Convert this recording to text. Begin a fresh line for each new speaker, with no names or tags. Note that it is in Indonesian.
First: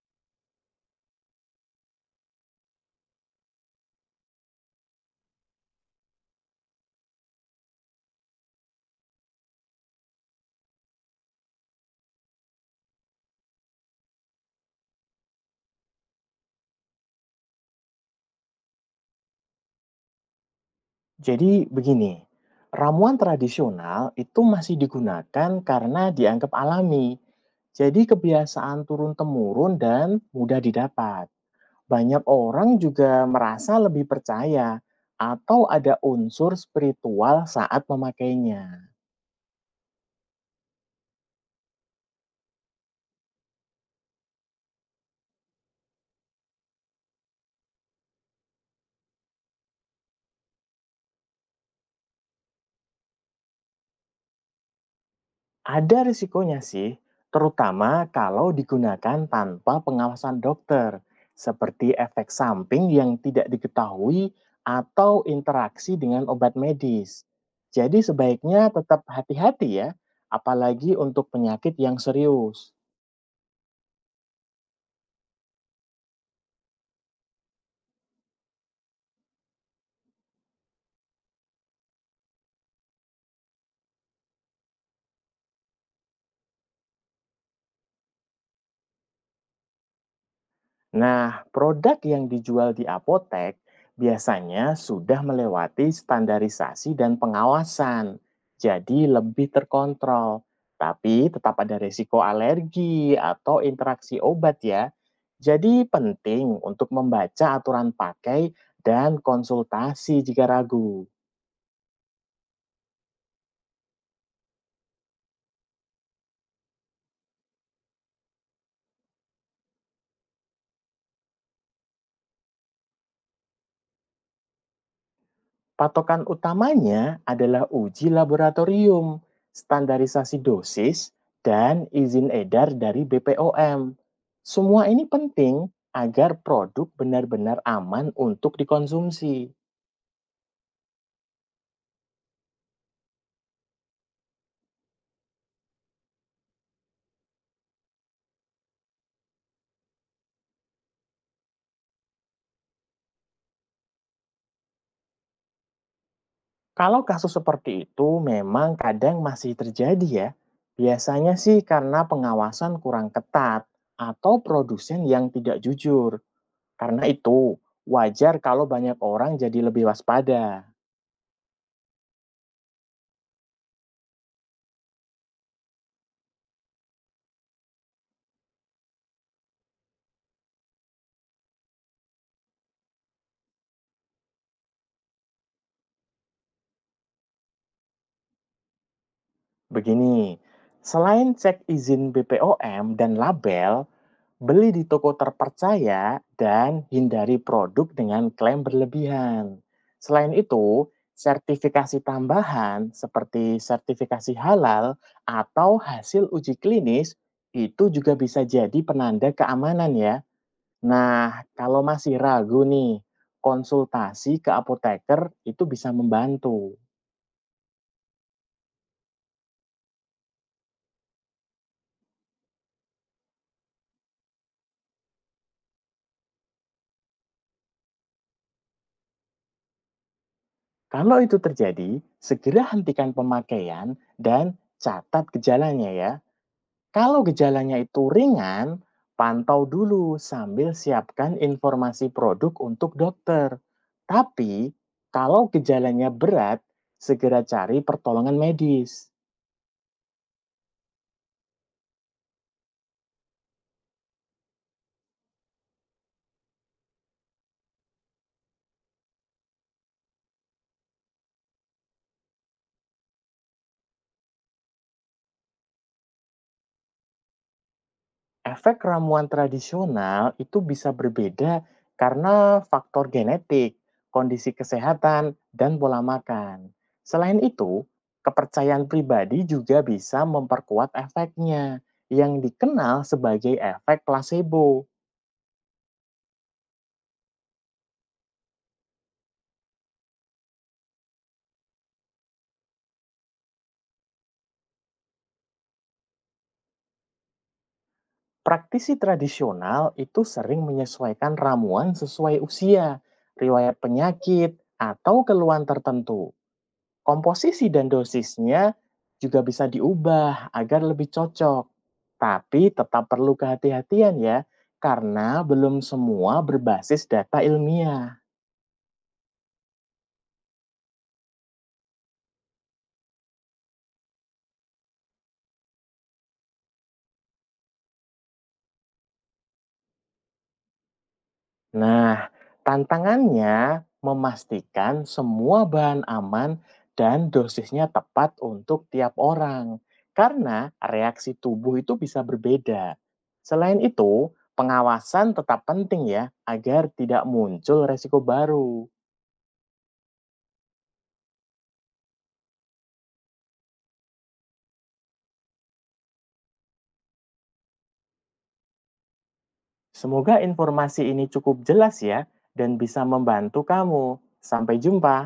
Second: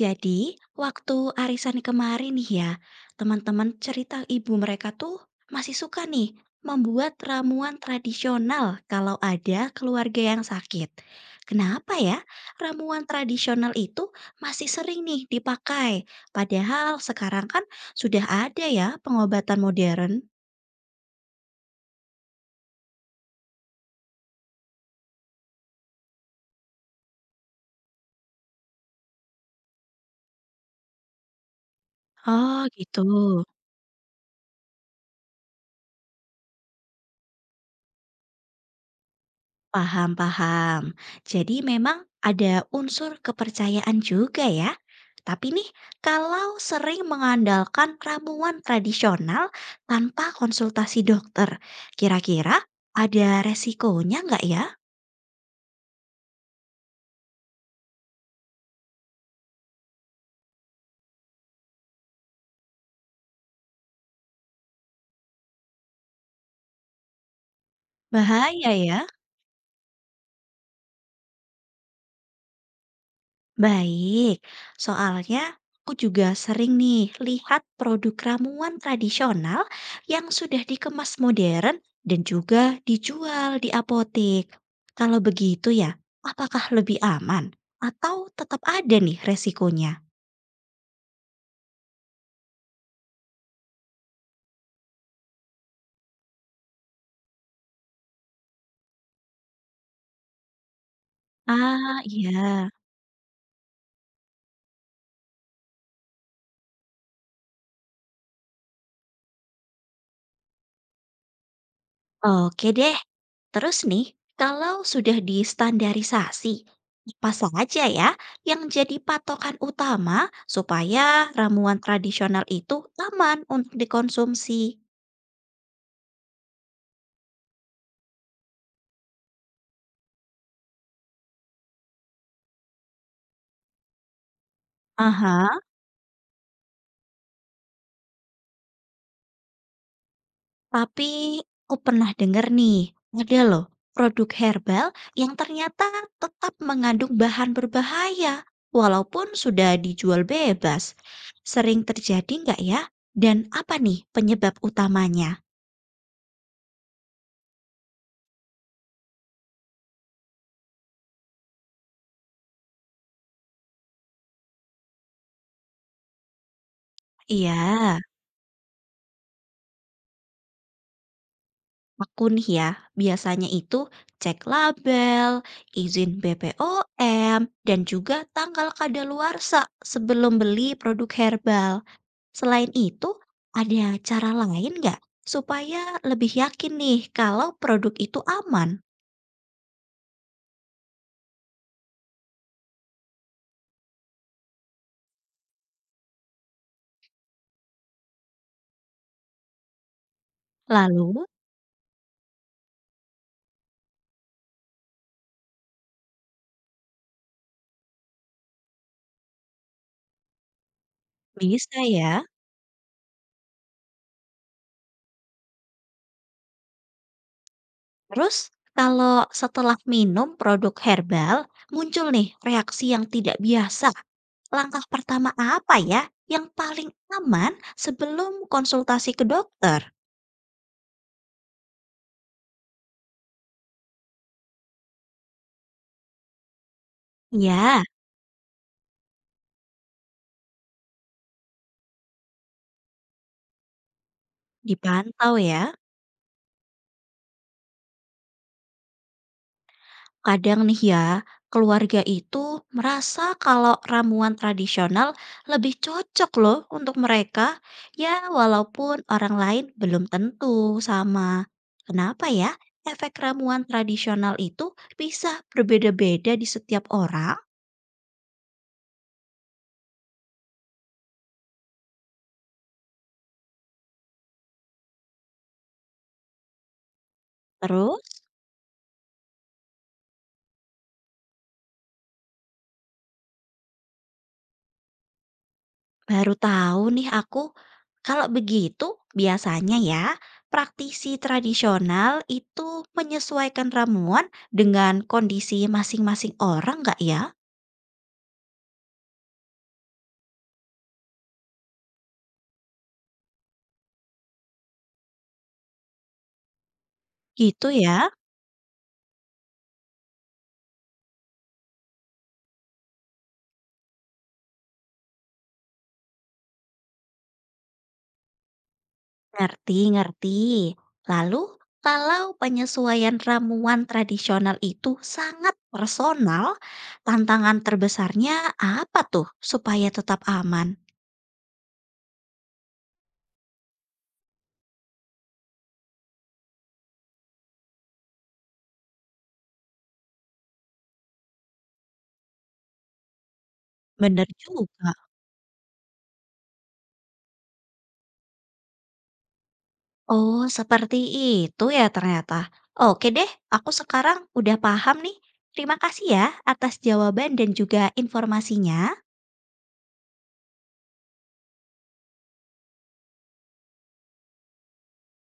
Jadi, waktu arisan kemarin nih ya, teman-teman cerita ibu mereka tuh masih suka nih membuat ramuan tradisional kalau ada keluarga yang sakit. Kenapa ya ramuan tradisional itu masih sering nih dipakai? Padahal sekarang kan sudah ada ya pengobatan modern.
Jadi begini, ramuan tradisional itu masih digunakan karena dianggap alami. Jadi kebiasaan turun-temurun dan mudah didapat. Banyak
Oh
orang
gitu.
juga merasa lebih percaya atau ada unsur spiritual saat memakainya.
Paham, paham. Jadi memang ada unsur kepercayaan juga ya. Tapi nih, kalau sering mengandalkan ramuan tradisional tanpa konsultasi dokter, kira-kira ada resikonya nggak ya?
Ada risikonya sih, terutama kalau digunakan tanpa pengawasan dokter, seperti efek samping yang tidak diketahui atau interaksi dengan obat medis. Jadi sebaiknya
Bahaya
tetap
ya?
hati-hati ya, apalagi untuk penyakit yang serius.
Baik, soalnya aku juga sering nih lihat produk ramuan tradisional yang sudah dikemas modern dan juga dijual di apotek. Kalau begitu ya, apakah lebih aman atau tetap ada nih resikonya?
Nah, produk yang dijual di apotek biasanya sudah melewati standarisasi dan pengawasan, jadi lebih terkontrol. Tapi tetap ada
Ah,
risiko
iya.
alergi atau interaksi obat ya. Jadi penting untuk membaca aturan pakai dan konsultasi jika ragu.
Oke deh, terus nih, kalau sudah distandarisasi, apa saja ya yang jadi patokan utama supaya ramuan tradisional itu aman untuk dikonsumsi?
Patokan utamanya adalah uji laboratorium, standarisasi dosis, dan izin edar dari BPOM. Semua ini penting
Aha,
agar produk benar-benar aman untuk dikonsumsi.
tapi aku pernah dengar nih, ada loh produk herbal yang ternyata tetap mengandung bahan berbahaya walaupun sudah dijual bebas. Sering terjadi nggak ya? Dan apa nih penyebab utamanya?
Kalau kasus seperti itu memang kadang masih terjadi ya. Biasanya sih karena pengawasan kurang ketat atau produsen yang tidak jujur. Karena itu,
Iya.
wajar kalau banyak orang jadi lebih waspada.
Aku nih ya, biasanya itu cek label, izin BPOM, dan juga tanggal kadaluarsa sebelum beli produk herbal. Selain itu, ada cara lain nggak supaya lebih yakin nih kalau produk itu aman?
Begini, selain cek izin BPOM dan label, beli di toko terpercaya dan hindari produk dengan klaim berlebihan. Selain itu,
Lalu,
sertifikasi tambahan seperti sertifikasi halal atau hasil uji klinis itu juga bisa jadi penanda keamanan ya. Nah,
bisa
kalau masih
ya.
ragu nih, konsultasi ke apoteker itu bisa membantu.
Terus, kalau setelah minum produk herbal, muncul nih reaksi yang tidak biasa. Langkah pertama apa ya yang paling aman sebelum konsultasi ke dokter?
Kalau itu terjadi, segera hentikan pemakaian dan catat gejalanya ya. Kalau gejalanya
Ya,
itu ringan, pantau dulu sambil siapkan informasi produk untuk dokter. Tapi,
dipantau
kalau
ya.
gejalanya berat, segera cari pertolongan medis.
Kadang nih ya, keluarga itu merasa kalau ramuan tradisional lebih cocok loh untuk mereka, ya walaupun orang lain belum tentu sama. Kenapa ya efek ramuan tradisional itu bisa berbeda-beda di setiap orang?
Efek ramuan tradisional itu bisa berbeda karena faktor genetik, kondisi kesehatan, dan pola makan. Selain itu,
Terus,
kepercayaan pribadi juga bisa memperkuat efeknya, yang dikenal sebagai efek placebo.
baru tahu nih aku, kalau begitu biasanya ya, praktisi tradisional itu menyesuaikan ramuan dengan kondisi masing-masing orang nggak ya?
Praktisi tradisional itu sering menyesuaikan ramuan sesuai usia, riwayat penyakit, atau keluhan tertentu.
Gitu
Komposisi dan
ya,
dosisnya juga bisa diubah agar lebih cocok. Tapi tetap perlu kehati-hatian ya, karena belum semua berbasis data ilmiah.
ngerti-ngerti. Lalu, kalau penyesuaian ramuan tradisional itu sangat personal, tantangan terbesarnya apa tuh supaya tetap aman?
Nah, tantangannya memastikan semua bahan aman dan dosisnya tepat untuk tiap orang. Karena reaksi tubuh itu bisa berbeda. Selain itu,
Bener juga.
pengawasan tetap penting ya, agar tidak muncul resiko baru.
Oh, seperti itu ya ternyata. Oke deh, aku sekarang udah paham nih. Terima kasih ya atas jawaban dan juga informasinya.
Semoga informasi ini cukup jelas ya dan bisa membantu kamu. Sampai jumpa.